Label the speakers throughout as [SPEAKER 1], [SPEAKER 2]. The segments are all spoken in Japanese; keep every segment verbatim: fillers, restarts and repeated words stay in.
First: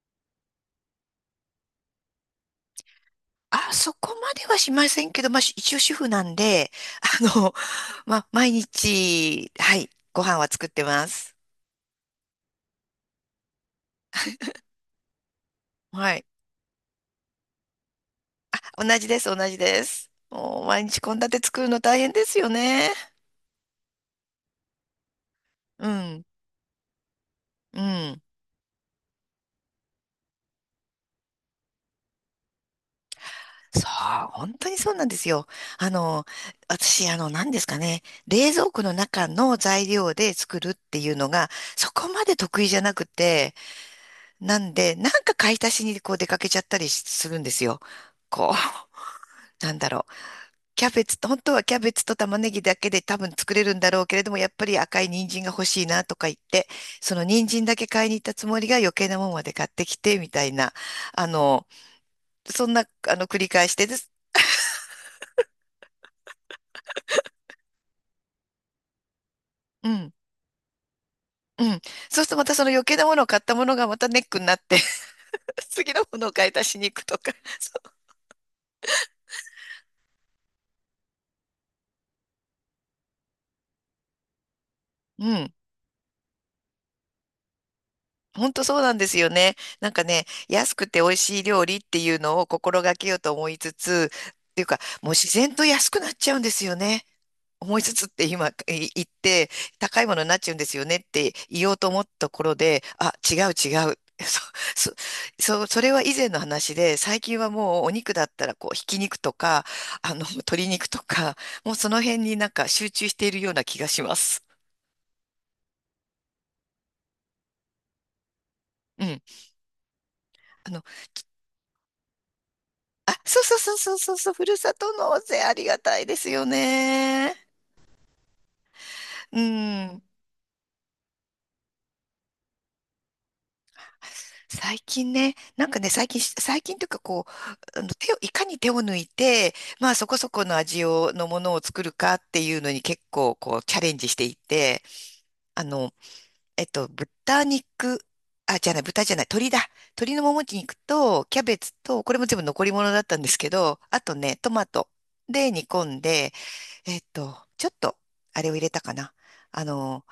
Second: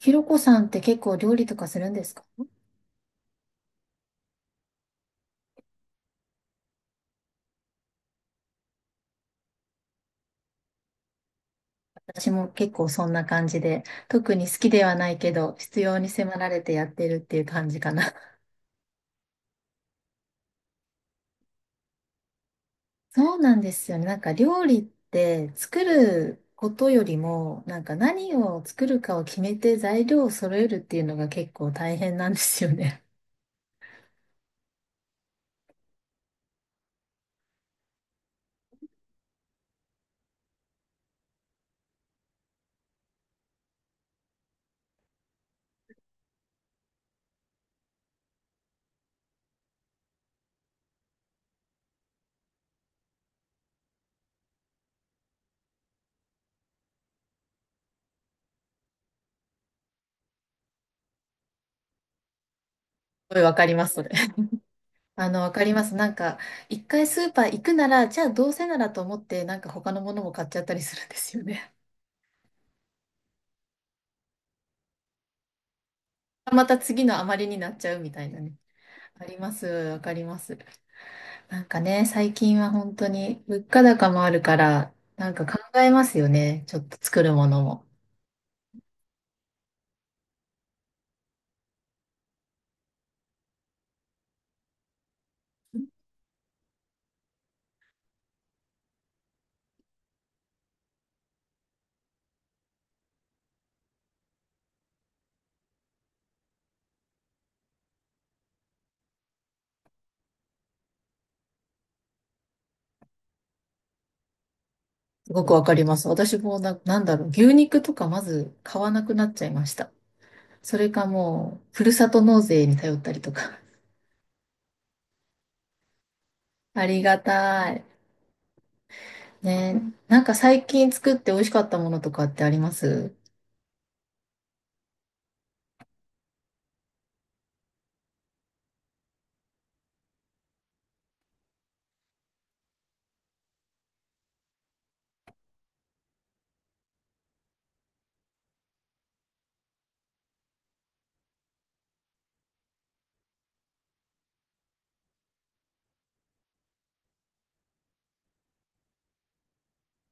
[SPEAKER 1] ひろこさんって結構料理とかするんですか。
[SPEAKER 2] あ、そこまではしませんけど、まあ、し一応主婦なんで、あの、まあ、毎日、はい、ご飯は作ってます。
[SPEAKER 1] 私も結構そんな感じで、特に好きではないけど、必要に
[SPEAKER 2] はい。
[SPEAKER 1] 迫られてやってるっていう感じかな。
[SPEAKER 2] 同じです、同じです。もう、毎日献立作るの大変ですよね。
[SPEAKER 1] そうなんですよね。なんか料理って作
[SPEAKER 2] うん、
[SPEAKER 1] ることよりも、な
[SPEAKER 2] う
[SPEAKER 1] んか
[SPEAKER 2] ん。
[SPEAKER 1] 何を作るかを決めて材料を揃えるっていうのが結構大変なんですよね。
[SPEAKER 2] そう、本当にそうなんですよ。あの、私、あの、何ですかね、冷蔵庫の中の材料で作るっていうのが、そこまで得意じゃなくて、なんで、なんか買い足しにこう出かけちゃったりするんですよ。こう。なんだろう。キャベツと、本当はキャベツと玉ねぎだけで多分作れるんだろうけれども、やっぱり赤い人参が欲しいなとか言って、その人参だけ買いに行ったつもりが余計なもんまで買ってきて、みたいな、あの、そんな、あの、
[SPEAKER 1] す
[SPEAKER 2] 繰
[SPEAKER 1] ごい
[SPEAKER 2] り
[SPEAKER 1] わか
[SPEAKER 2] 返
[SPEAKER 1] り
[SPEAKER 2] し
[SPEAKER 1] ま
[SPEAKER 2] て
[SPEAKER 1] す、
[SPEAKER 2] で
[SPEAKER 1] それ。
[SPEAKER 2] す。
[SPEAKER 1] あの、わかります。なんか、一回スーパー行くなら、じゃあどうせならと思って、なんか
[SPEAKER 2] う
[SPEAKER 1] 他のも
[SPEAKER 2] ん。
[SPEAKER 1] のも買っちゃったりするんですよ
[SPEAKER 2] う
[SPEAKER 1] ね。
[SPEAKER 2] ん。そうするとまたその余計なものを買ったものがまたネックになって 次のものを買 い
[SPEAKER 1] ま
[SPEAKER 2] 足
[SPEAKER 1] た
[SPEAKER 2] しに行
[SPEAKER 1] 次
[SPEAKER 2] く
[SPEAKER 1] の
[SPEAKER 2] とか。
[SPEAKER 1] 余りにな
[SPEAKER 2] そ
[SPEAKER 1] っちゃうみたいなね。わかります、わかります。なんかね、最近は本当に物価高もあるから、
[SPEAKER 2] う、
[SPEAKER 1] なん
[SPEAKER 2] う
[SPEAKER 1] か
[SPEAKER 2] ん。
[SPEAKER 1] 考えますよね。ちょっと作るものも。
[SPEAKER 2] 本当そうなんですよね。なんかね、安くて美味しい料理っていうのを心がけようと思いつつ、っていうか、もう自然と安くなっちゃうんですよね。思いつつって今い言って、高いものになっちゃうんですよねって言おうと思ったところで、あ、違う違う。そ、そ、そうそれは以前の話で、最近はもうお肉だったらこう、ひき肉とか、あの、鶏肉とか、もうその辺になんか集中しているような気がします。
[SPEAKER 1] すごくわかります。私もな、なんだろう、牛肉とかまず買わな
[SPEAKER 2] う
[SPEAKER 1] く
[SPEAKER 2] ん。
[SPEAKER 1] なっちゃいました。
[SPEAKER 2] あ
[SPEAKER 1] そ
[SPEAKER 2] の、
[SPEAKER 1] れかもう、ふるさと納税に頼った
[SPEAKER 2] あ、
[SPEAKER 1] りと
[SPEAKER 2] そう
[SPEAKER 1] か。
[SPEAKER 2] そうそうそうそうそう、ふるさと納税ありがたいですよ
[SPEAKER 1] ありが
[SPEAKER 2] ね。
[SPEAKER 1] たい。
[SPEAKER 2] う
[SPEAKER 1] ね、
[SPEAKER 2] ん。
[SPEAKER 1] なんか最近作って美味しかったものとかってあります？
[SPEAKER 2] 最近ね、なんかね、最近し、最近というかこう、あの手を、いかに手を抜いて、まあそこそこの味を、のものを作るかっていうのに結構こうチャレンジしていて、あの、えっと、豚肉、あ、じゃない、豚じゃない、鶏だ。鶏のもも肉と、キャベツと、これも全部残り物だったんですけど、あとね、トマトで煮込んで、えっと、ちょっと、あれを入れたかな。あの、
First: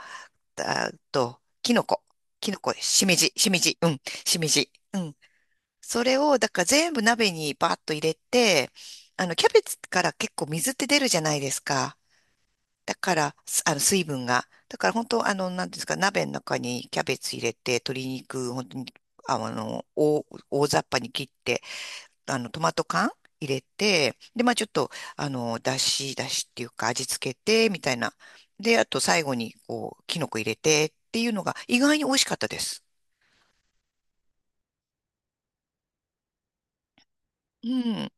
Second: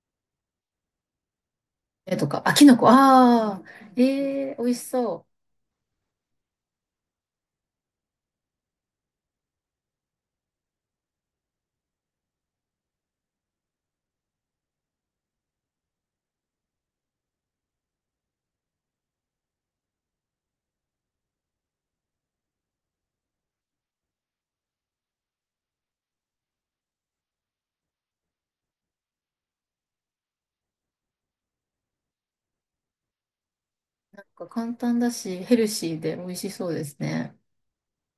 [SPEAKER 2] あと、キノコ。
[SPEAKER 1] えとか、
[SPEAKER 2] キ
[SPEAKER 1] あ、
[SPEAKER 2] ノ
[SPEAKER 1] き
[SPEAKER 2] コ、
[SPEAKER 1] のこ、
[SPEAKER 2] しめじ、しめ
[SPEAKER 1] ああ、
[SPEAKER 2] じ、うん、し
[SPEAKER 1] え
[SPEAKER 2] め
[SPEAKER 1] えー、美
[SPEAKER 2] じ。
[SPEAKER 1] 味し
[SPEAKER 2] うん。
[SPEAKER 1] そ
[SPEAKER 2] それを、だから全部鍋にバーッと入れて、あの、キャベツから結構水って出るじゃないですか。だから、すあの、水分が。だから本当、あの、なんていうんですか、鍋の中にキャベツ入れて、鶏肉、本当に、ああの、大、大雑把に切って、あの、トマト缶入れて、で、まあちょっと、あの、だし、だしっていうか味付けて、みたいな。で、あと最後に、こう、キノコ入れてっていうのが意外に美味しかったです。
[SPEAKER 1] う。なんか簡単だし、ヘルシーで美味しそうですね。
[SPEAKER 2] うん。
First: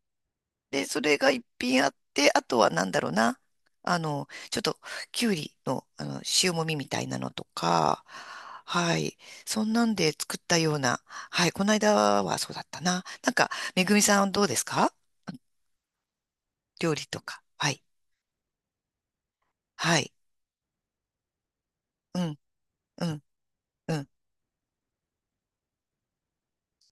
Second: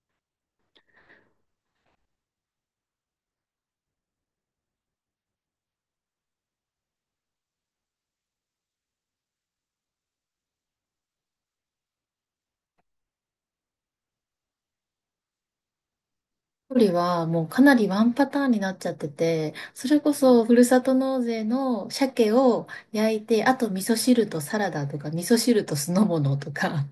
[SPEAKER 2] で、それが一品あって、あとはなんだろうな。あの、ちょっと、きゅうりの、あの、塩もみみたいなのとか、はい。そんなんで作ったような、はい。この間はそうだったな。なんか、めぐみさんどうですか？
[SPEAKER 1] 距離
[SPEAKER 2] 料理と
[SPEAKER 1] はも
[SPEAKER 2] か。
[SPEAKER 1] うか
[SPEAKER 2] は
[SPEAKER 1] な
[SPEAKER 2] い。
[SPEAKER 1] りワンパターンになっちゃってて、そ
[SPEAKER 2] は
[SPEAKER 1] れこ
[SPEAKER 2] い。
[SPEAKER 1] そふるさと納税の
[SPEAKER 2] う
[SPEAKER 1] 鮭
[SPEAKER 2] ん、
[SPEAKER 1] を
[SPEAKER 2] う
[SPEAKER 1] 焼い
[SPEAKER 2] ん、
[SPEAKER 1] て、あと味
[SPEAKER 2] う
[SPEAKER 1] 噌
[SPEAKER 2] ん、
[SPEAKER 1] 汁とサラダとか、味噌汁と酢の物とか、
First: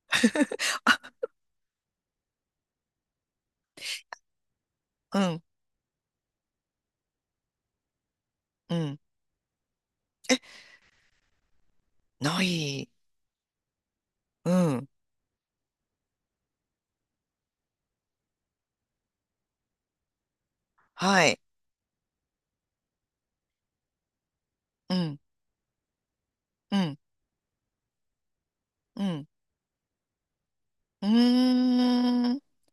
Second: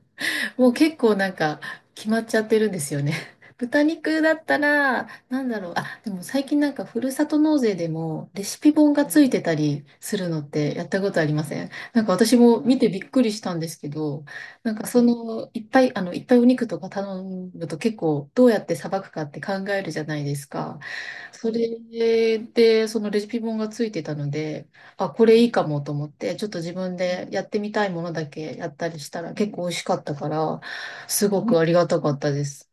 [SPEAKER 1] もう 結構なんか決まっちゃってるんですよね。豚肉だったら、
[SPEAKER 2] うん、
[SPEAKER 1] なんだろう。あ、でも最近なんかふるさと納税でもレシピ
[SPEAKER 2] う
[SPEAKER 1] 本
[SPEAKER 2] ん。
[SPEAKER 1] がついてたりするのってやったことありません？なんか私
[SPEAKER 2] な
[SPEAKER 1] も見て
[SPEAKER 2] い。
[SPEAKER 1] びっくりしたんですけど、
[SPEAKER 2] う
[SPEAKER 1] なんか
[SPEAKER 2] ん。
[SPEAKER 1] その、いっぱい、あの、いっぱいお肉とか頼むと結構どうやってさばくかって考えるじゃないですか。
[SPEAKER 2] はい。
[SPEAKER 1] それで、そのレシピ本がついてたので、
[SPEAKER 2] う
[SPEAKER 1] あ、
[SPEAKER 2] ん、
[SPEAKER 1] これいいかもと思って、ちょっと自
[SPEAKER 2] う
[SPEAKER 1] 分
[SPEAKER 2] ん、
[SPEAKER 1] でやってみたいものだけやったり
[SPEAKER 2] う
[SPEAKER 1] した
[SPEAKER 2] ん。
[SPEAKER 1] ら結構美味しかったから、
[SPEAKER 2] うー
[SPEAKER 1] すごくありがたかった
[SPEAKER 2] ん。
[SPEAKER 1] です。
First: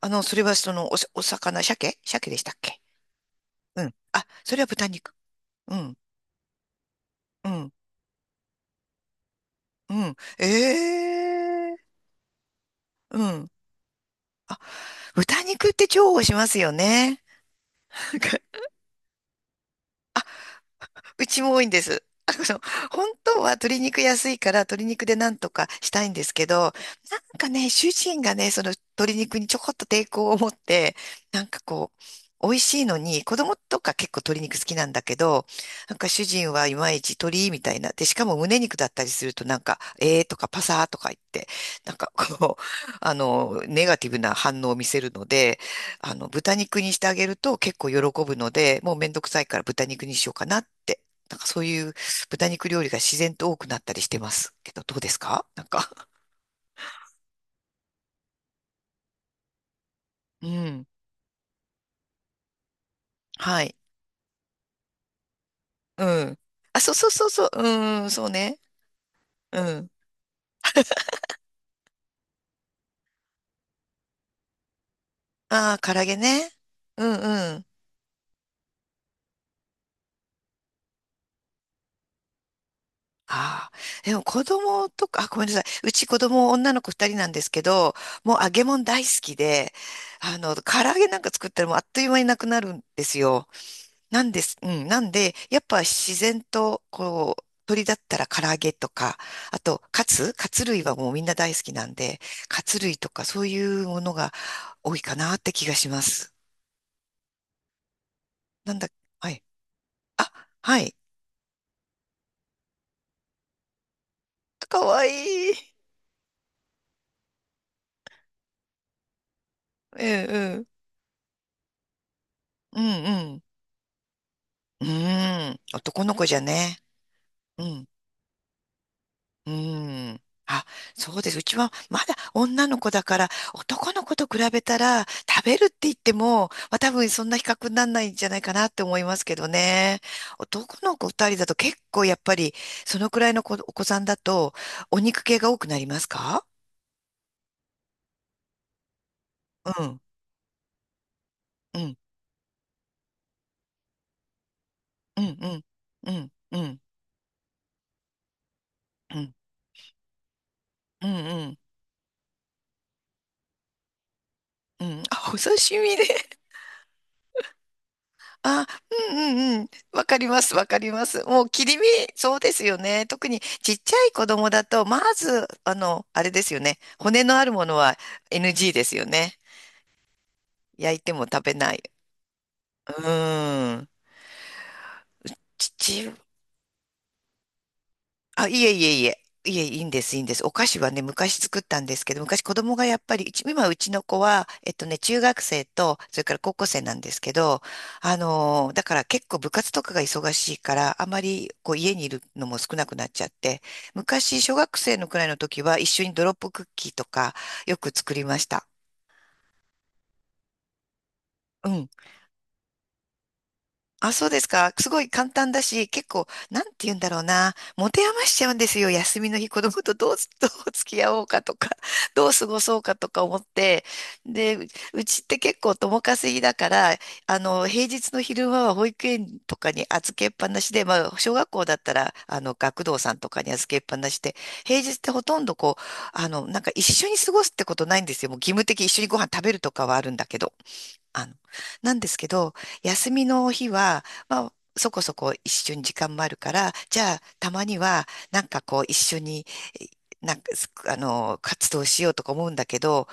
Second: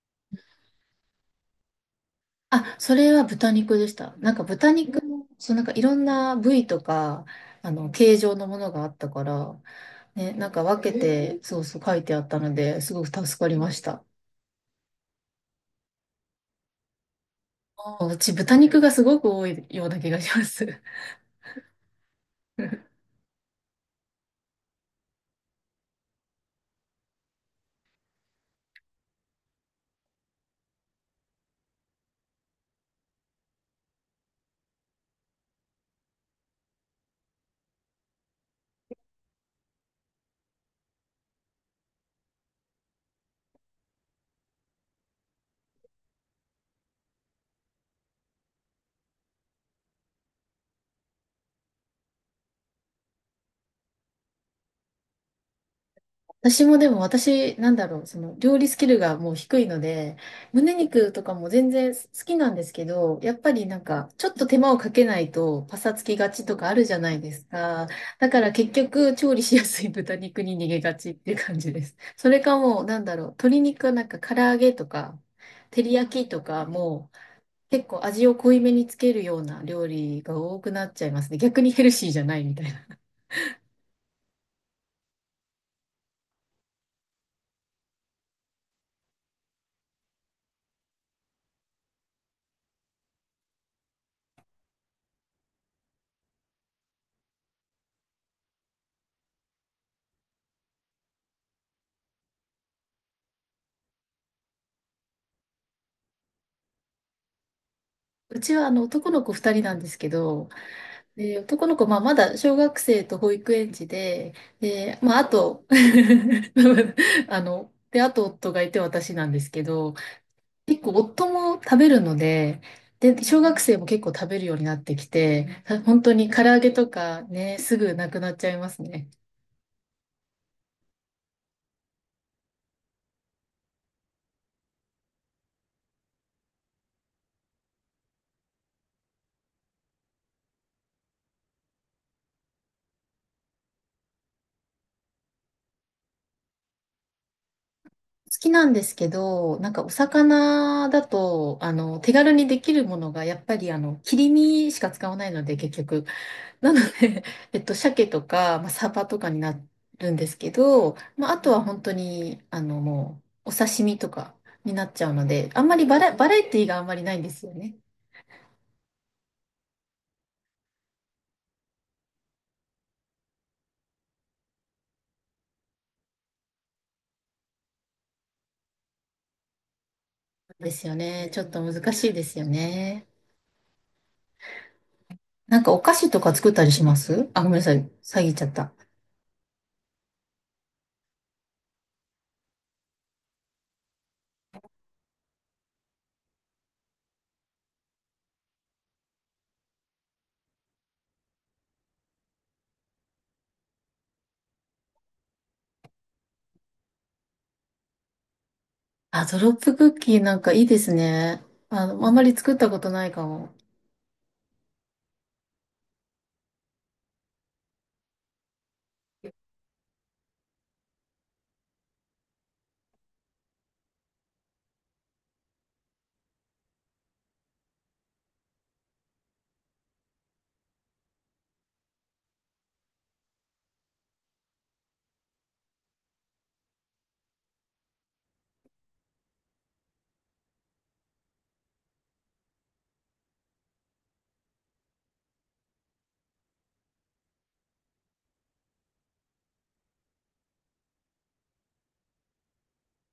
[SPEAKER 2] あの、それはその、おさ、お魚、鮭鮭でしたっ
[SPEAKER 1] あ、
[SPEAKER 2] け？
[SPEAKER 1] それは豚肉
[SPEAKER 2] う
[SPEAKER 1] でし
[SPEAKER 2] ん。
[SPEAKER 1] た。
[SPEAKER 2] あ、
[SPEAKER 1] なんか
[SPEAKER 2] それは
[SPEAKER 1] 豚
[SPEAKER 2] 豚
[SPEAKER 1] 肉
[SPEAKER 2] 肉。
[SPEAKER 1] も、そうなんか
[SPEAKER 2] う
[SPEAKER 1] いろ
[SPEAKER 2] ん。
[SPEAKER 1] んな部位とか、
[SPEAKER 2] う
[SPEAKER 1] あ
[SPEAKER 2] ん、
[SPEAKER 1] の、形状のものがあったから、
[SPEAKER 2] うん。
[SPEAKER 1] ね、なんか分け
[SPEAKER 2] え
[SPEAKER 1] て、そうそう
[SPEAKER 2] え、
[SPEAKER 1] 書いてあったので、すごく
[SPEAKER 2] う
[SPEAKER 1] 助か
[SPEAKER 2] ん。
[SPEAKER 1] りました。
[SPEAKER 2] あ、豚肉って重宝しますよね。
[SPEAKER 1] あ、うち豚肉がすごく多いような気がします。
[SPEAKER 2] うちも多いんです。あの、本当は鶏肉安いから鶏肉でなんとかしたいんですけど、なんかね、主人がね、その鶏肉にちょこっと抵抗を持って、なんかこう、美味しいのに、子供とか結構鶏肉好きなんだけど、なんか主人はいまいち鶏みたいな。で、しかも胸肉だったりするとなんか、えーとかパサーとか言って、なんかこう、あの、ネガティブな反応を見せるので、あの、豚肉にしてあげると結構喜ぶので、もうめんどくさいから豚肉にしようかなって。なんかそういう豚肉料理が自然と多くなったりしてますけど、どうですか？なんか。
[SPEAKER 1] 私もでも私、なんだろう、その料理スキルがもう低いので、
[SPEAKER 2] う
[SPEAKER 1] 胸
[SPEAKER 2] ん。
[SPEAKER 1] 肉とかも全然好きなんですけど、やっぱ
[SPEAKER 2] は
[SPEAKER 1] り
[SPEAKER 2] い。
[SPEAKER 1] なんか、ちょっと手間をかけないとパサつき
[SPEAKER 2] う
[SPEAKER 1] が
[SPEAKER 2] ん。
[SPEAKER 1] ちとかあ
[SPEAKER 2] あ、
[SPEAKER 1] るじ
[SPEAKER 2] そう
[SPEAKER 1] ゃ
[SPEAKER 2] そう
[SPEAKER 1] ない
[SPEAKER 2] そう
[SPEAKER 1] です
[SPEAKER 2] そう。
[SPEAKER 1] か。
[SPEAKER 2] うん、そ
[SPEAKER 1] だ
[SPEAKER 2] う
[SPEAKER 1] から
[SPEAKER 2] ね。
[SPEAKER 1] 結局、調理し
[SPEAKER 2] う
[SPEAKER 1] やすい
[SPEAKER 2] ん。
[SPEAKER 1] 豚肉に逃げがちっていう感じです。それかもう、なんだろう、鶏肉はなんか唐揚げとか、
[SPEAKER 2] ああ、
[SPEAKER 1] 照り
[SPEAKER 2] 唐揚げ
[SPEAKER 1] 焼きと
[SPEAKER 2] ね。
[SPEAKER 1] か
[SPEAKER 2] う
[SPEAKER 1] も、
[SPEAKER 2] んうん。
[SPEAKER 1] 結構味を濃いめにつけるような料理が多くなっちゃいますね。逆にヘルシーじゃないみたいな。
[SPEAKER 2] ああ。でも子供とか、あ、ごめんなさい。うち子供女の子二人なんですけど、もう揚げ物大好きで、あの、唐揚げなんか作ったらもうあっという間になくなるんですよ。なんです。うん。なんで、やっぱ自然と、こう、鳥だったら唐揚げとか、あと、カツカツ類はもうみんな大好きなんで、カツ類とかそういうものが多いかなって気がします。
[SPEAKER 1] うちはあ
[SPEAKER 2] なん
[SPEAKER 1] の
[SPEAKER 2] だ、
[SPEAKER 1] 男の
[SPEAKER 2] は
[SPEAKER 1] 子
[SPEAKER 2] い。
[SPEAKER 1] ふたりなんですけど、
[SPEAKER 2] あ、はい。
[SPEAKER 1] で、男の子、まあ、まだ小学生と保育園児で、
[SPEAKER 2] か
[SPEAKER 1] で、
[SPEAKER 2] わ
[SPEAKER 1] まあ、あ
[SPEAKER 2] い
[SPEAKER 1] と、
[SPEAKER 2] い。
[SPEAKER 1] あの、で、あと夫がいて私なんですけど、
[SPEAKER 2] うんうん。
[SPEAKER 1] 結構夫も食べるので、
[SPEAKER 2] う
[SPEAKER 1] で、小
[SPEAKER 2] ん
[SPEAKER 1] 学生も結構食べるようになっ
[SPEAKER 2] うん。う
[SPEAKER 1] てき
[SPEAKER 2] ーん。
[SPEAKER 1] て、本
[SPEAKER 2] 男
[SPEAKER 1] 当
[SPEAKER 2] の子
[SPEAKER 1] に
[SPEAKER 2] じゃ
[SPEAKER 1] 唐揚げ
[SPEAKER 2] ね。
[SPEAKER 1] とかね、
[SPEAKER 2] う
[SPEAKER 1] す
[SPEAKER 2] ん。
[SPEAKER 1] ぐなくなっちゃいますね。
[SPEAKER 2] うーん。あ、そうです。うちはまだ女の子だから、男の子と比べたら、食べるって言っても、まあ多分そんな比較にならないんじゃないかなって思いますけどね。男の子二人だと結構やっぱり、そのくらいの子お子さんだと、お肉系が多くなりますか？
[SPEAKER 1] 好きなんですけど、な
[SPEAKER 2] う
[SPEAKER 1] んかお
[SPEAKER 2] ん、
[SPEAKER 1] 魚だと、あ
[SPEAKER 2] うん、
[SPEAKER 1] の、手軽にできるものが、やっぱりあの、切り身しか使わ
[SPEAKER 2] う
[SPEAKER 1] な
[SPEAKER 2] ん、
[SPEAKER 1] いの
[SPEAKER 2] う
[SPEAKER 1] で、
[SPEAKER 2] ん、
[SPEAKER 1] 結局。
[SPEAKER 2] うん、う
[SPEAKER 1] なの
[SPEAKER 2] ん、
[SPEAKER 1] で、えっと、鮭とか、まあ、サバ
[SPEAKER 2] う
[SPEAKER 1] と
[SPEAKER 2] ん、う
[SPEAKER 1] か
[SPEAKER 2] ん、
[SPEAKER 1] になるんですけど、
[SPEAKER 2] う
[SPEAKER 1] まあ、あと
[SPEAKER 2] ん。
[SPEAKER 1] は本当に、あの、もう、お刺身とかにな
[SPEAKER 2] う
[SPEAKER 1] っち
[SPEAKER 2] ん、
[SPEAKER 1] ゃうの
[SPEAKER 2] あ、お
[SPEAKER 1] で、
[SPEAKER 2] 刺
[SPEAKER 1] あんまり
[SPEAKER 2] 身
[SPEAKER 1] バラ、バラ
[SPEAKER 2] で。
[SPEAKER 1] エティがあんまりないんですよね。
[SPEAKER 2] あ、うんうんうん。わかります、わかります。もう切り身、そうですよね。特にちっちゃい子供だと、まず、あの、あれですよね。骨のあるものは エヌジー ですよね。
[SPEAKER 1] ですよ
[SPEAKER 2] 焼いても
[SPEAKER 1] ね。ちょ
[SPEAKER 2] 食
[SPEAKER 1] っ
[SPEAKER 2] べ
[SPEAKER 1] と
[SPEAKER 2] ない。
[SPEAKER 1] 難しいですよ
[SPEAKER 2] う
[SPEAKER 1] ね。
[SPEAKER 2] ーん。
[SPEAKER 1] なんかお菓子
[SPEAKER 2] 父。
[SPEAKER 1] とか作ったりします？あ、ごめんなさい。詐欺ちゃ
[SPEAKER 2] あ、
[SPEAKER 1] っ
[SPEAKER 2] いえ
[SPEAKER 1] た。
[SPEAKER 2] いえいえ。いえ、いいんです、いいんです。お菓子はね、昔作ったんですけど、昔子供がやっぱり、うち今うちの子は、えっとね、中学生と、それから高校生なんですけど、あのーだから結構部活とかが忙しいから、あまりこう家にいるのも少なくなっちゃって、昔小学生のくらいの時は一緒にドロップクッキーとかよく作りました。
[SPEAKER 1] あ、ドロップクッキーなんかいいですね。
[SPEAKER 2] う
[SPEAKER 1] あ
[SPEAKER 2] ん。
[SPEAKER 1] の、あんまり作ったことないかも。
[SPEAKER 2] あ、そうですか。すごい簡単だし、結構、なんて言うんだろうな。持て余しちゃうんですよ。休みの日、子供とどう、どう付き合おうかとか、どう過ごそうかとか思って。で、ううちって結構共稼ぎだから、あの、平日の昼間は保育園とかに預けっぱなしで、まあ、小学校だったら、あの、学童さんとかに預けっぱなしで、平日ってほとんどこう、あの、なんか一緒に過ごすってことないんですよ。もう義務的に一緒にご飯食べるとかはあるんだけど。あの、なんですけど、休みの日は、まあ、そこそこ一緒に時間もあるから、じゃあ、たまには、なんかこう、一緒に、えなんか、すあの、活動しようとか思うんだけど、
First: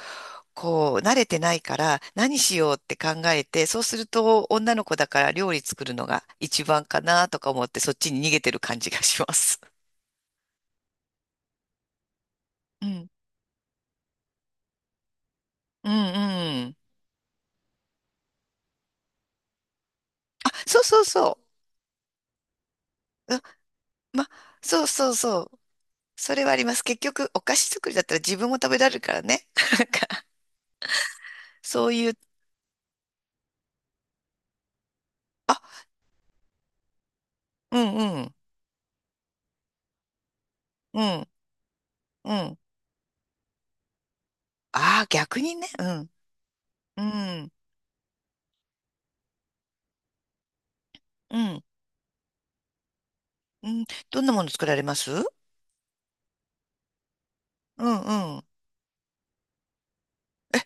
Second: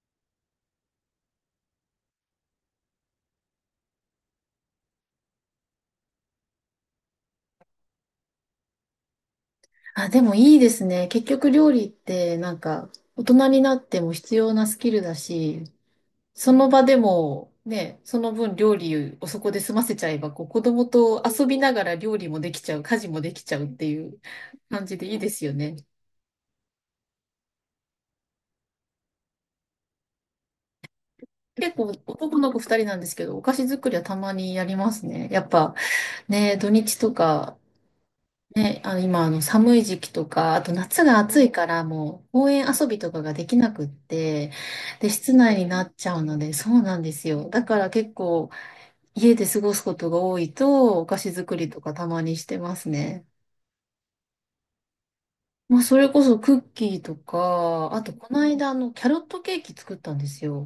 [SPEAKER 2] こう、慣れてないから、何しようって考えて、そうすると、女の子だから料理作るのが一番かなとか思って、そっちに逃げてる感じがします。
[SPEAKER 1] あ、でもいいですね。結局料理ってなん
[SPEAKER 2] う
[SPEAKER 1] か
[SPEAKER 2] ん。
[SPEAKER 1] 大人になっても必要なスキルだし、
[SPEAKER 2] うん
[SPEAKER 1] そ
[SPEAKER 2] う
[SPEAKER 1] の
[SPEAKER 2] ん。
[SPEAKER 1] 場でも、ね、その分料理をそこで済ませちゃえば、こう
[SPEAKER 2] あ、
[SPEAKER 1] 子
[SPEAKER 2] そう
[SPEAKER 1] 供
[SPEAKER 2] そう
[SPEAKER 1] と
[SPEAKER 2] そ
[SPEAKER 1] 遊びながら料理もできちゃう、家事もで
[SPEAKER 2] う。うん、
[SPEAKER 1] きちゃうっていう
[SPEAKER 2] ま、そ
[SPEAKER 1] 感
[SPEAKER 2] う
[SPEAKER 1] じで
[SPEAKER 2] そ
[SPEAKER 1] い
[SPEAKER 2] う
[SPEAKER 1] いで
[SPEAKER 2] そ
[SPEAKER 1] すよ
[SPEAKER 2] う。
[SPEAKER 1] ね。
[SPEAKER 2] それはあります。結局、お菓子作りだったら自分も食べられるからね。なんか
[SPEAKER 1] 結構
[SPEAKER 2] そういう、
[SPEAKER 1] 男の子二人なんですけど、お菓子作りはたまにやりますね。やっぱ
[SPEAKER 2] あ、
[SPEAKER 1] ね、土日とか、
[SPEAKER 2] うんうん、
[SPEAKER 1] ね、あの今あの寒い時期とか、あと
[SPEAKER 2] う
[SPEAKER 1] 夏が
[SPEAKER 2] ん、
[SPEAKER 1] 暑いからもう
[SPEAKER 2] う
[SPEAKER 1] 公
[SPEAKER 2] ん。
[SPEAKER 1] 園遊びとかができなくって、
[SPEAKER 2] ああ、
[SPEAKER 1] で、室
[SPEAKER 2] 逆に
[SPEAKER 1] 内に
[SPEAKER 2] ね、
[SPEAKER 1] な
[SPEAKER 2] う
[SPEAKER 1] っち
[SPEAKER 2] ん、
[SPEAKER 1] ゃうので、そうなん
[SPEAKER 2] う
[SPEAKER 1] ですよ。
[SPEAKER 2] ん、
[SPEAKER 1] だから結構家で過ごすことが多いと、お菓子
[SPEAKER 2] う
[SPEAKER 1] 作
[SPEAKER 2] ん、
[SPEAKER 1] りとかたまにしてますね。
[SPEAKER 2] うん。どんなもの作られます？
[SPEAKER 1] まあ、それこそクッキーと
[SPEAKER 2] う
[SPEAKER 1] か、
[SPEAKER 2] ん、
[SPEAKER 1] あと、こ
[SPEAKER 2] う
[SPEAKER 1] の
[SPEAKER 2] ん。
[SPEAKER 1] 間、あの、キャロットケーキ作ったんですよ。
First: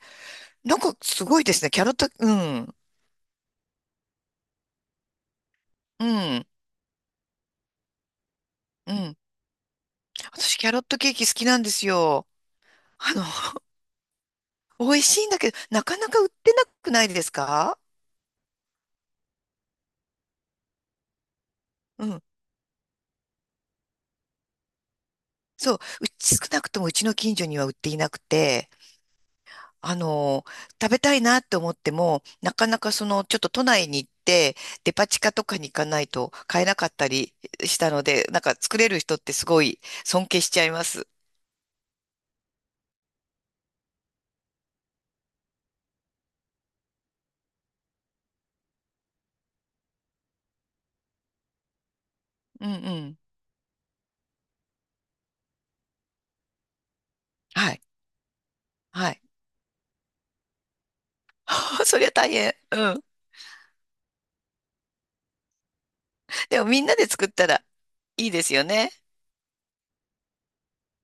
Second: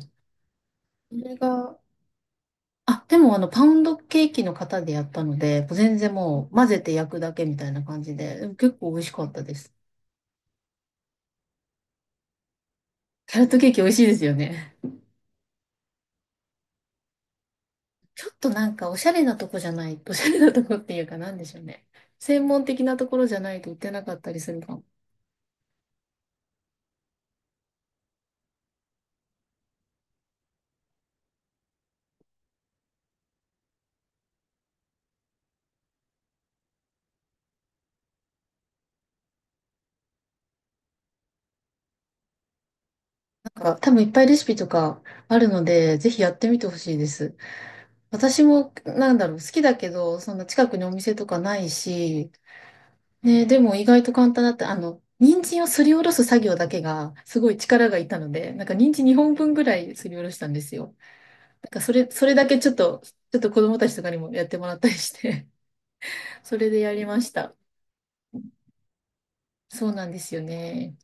[SPEAKER 2] なんか
[SPEAKER 1] そ
[SPEAKER 2] す
[SPEAKER 1] れ
[SPEAKER 2] ごいですね。
[SPEAKER 1] が、
[SPEAKER 2] キャロット、うん、
[SPEAKER 1] あ、でも、あの、パウンドケーキの型でやったので、全
[SPEAKER 2] う
[SPEAKER 1] 然
[SPEAKER 2] ん、
[SPEAKER 1] もう、混ぜて焼くだけみたいな感じで、でも結構
[SPEAKER 2] う
[SPEAKER 1] 美味し
[SPEAKER 2] ん。
[SPEAKER 1] かったです。
[SPEAKER 2] 私、キャロットケーキ好きなんですよ。あの、
[SPEAKER 1] キャロット ケーキ美味しいですよね。
[SPEAKER 2] 美味しいんだけど、なかなか売ってなくないですか？
[SPEAKER 1] ちょっとなんか、おしゃれなとこじゃない、おしゃれなとこっていうか、なんでしょうね。
[SPEAKER 2] うん。
[SPEAKER 1] 専門的なところじゃないと売ってなかったりするかも。
[SPEAKER 2] そう、うち、少なくともうちの近所には売っていなくて、あの、食べたいなって思っても、なかなかその、ちょっと都内に行って、デパ地下とかに行かないと買えなかったりしたので、なんか作れる人ってすごい尊敬しちゃいます。
[SPEAKER 1] なんか多分いっぱいレシピとかあるので、ぜひやってみてほしいです。私も、なんだろう、好きだけど、そんな近くにお店とかないし、
[SPEAKER 2] うんうん。
[SPEAKER 1] ね、でも意外と簡単だった。あの、人参をすりおろす作業だけが、すごい
[SPEAKER 2] はい。
[SPEAKER 1] 力がいったので、なんか人参
[SPEAKER 2] はい。
[SPEAKER 1] にほんぶんぐらいすりおろしたんですよ。なんか そ
[SPEAKER 2] そり
[SPEAKER 1] れ、
[SPEAKER 2] ゃ
[SPEAKER 1] そ
[SPEAKER 2] 大
[SPEAKER 1] れだ
[SPEAKER 2] 変。
[SPEAKER 1] けちょっ
[SPEAKER 2] う
[SPEAKER 1] と、
[SPEAKER 2] ん。
[SPEAKER 1] ちょっと子供たちとかにもやってもらったりして、そ
[SPEAKER 2] でも
[SPEAKER 1] れで
[SPEAKER 2] みん
[SPEAKER 1] や
[SPEAKER 2] な
[SPEAKER 1] り
[SPEAKER 2] で
[SPEAKER 1] ま
[SPEAKER 2] 作っ
[SPEAKER 1] し
[SPEAKER 2] た
[SPEAKER 1] た。
[SPEAKER 2] らいいですよね。
[SPEAKER 1] そうなんですよね。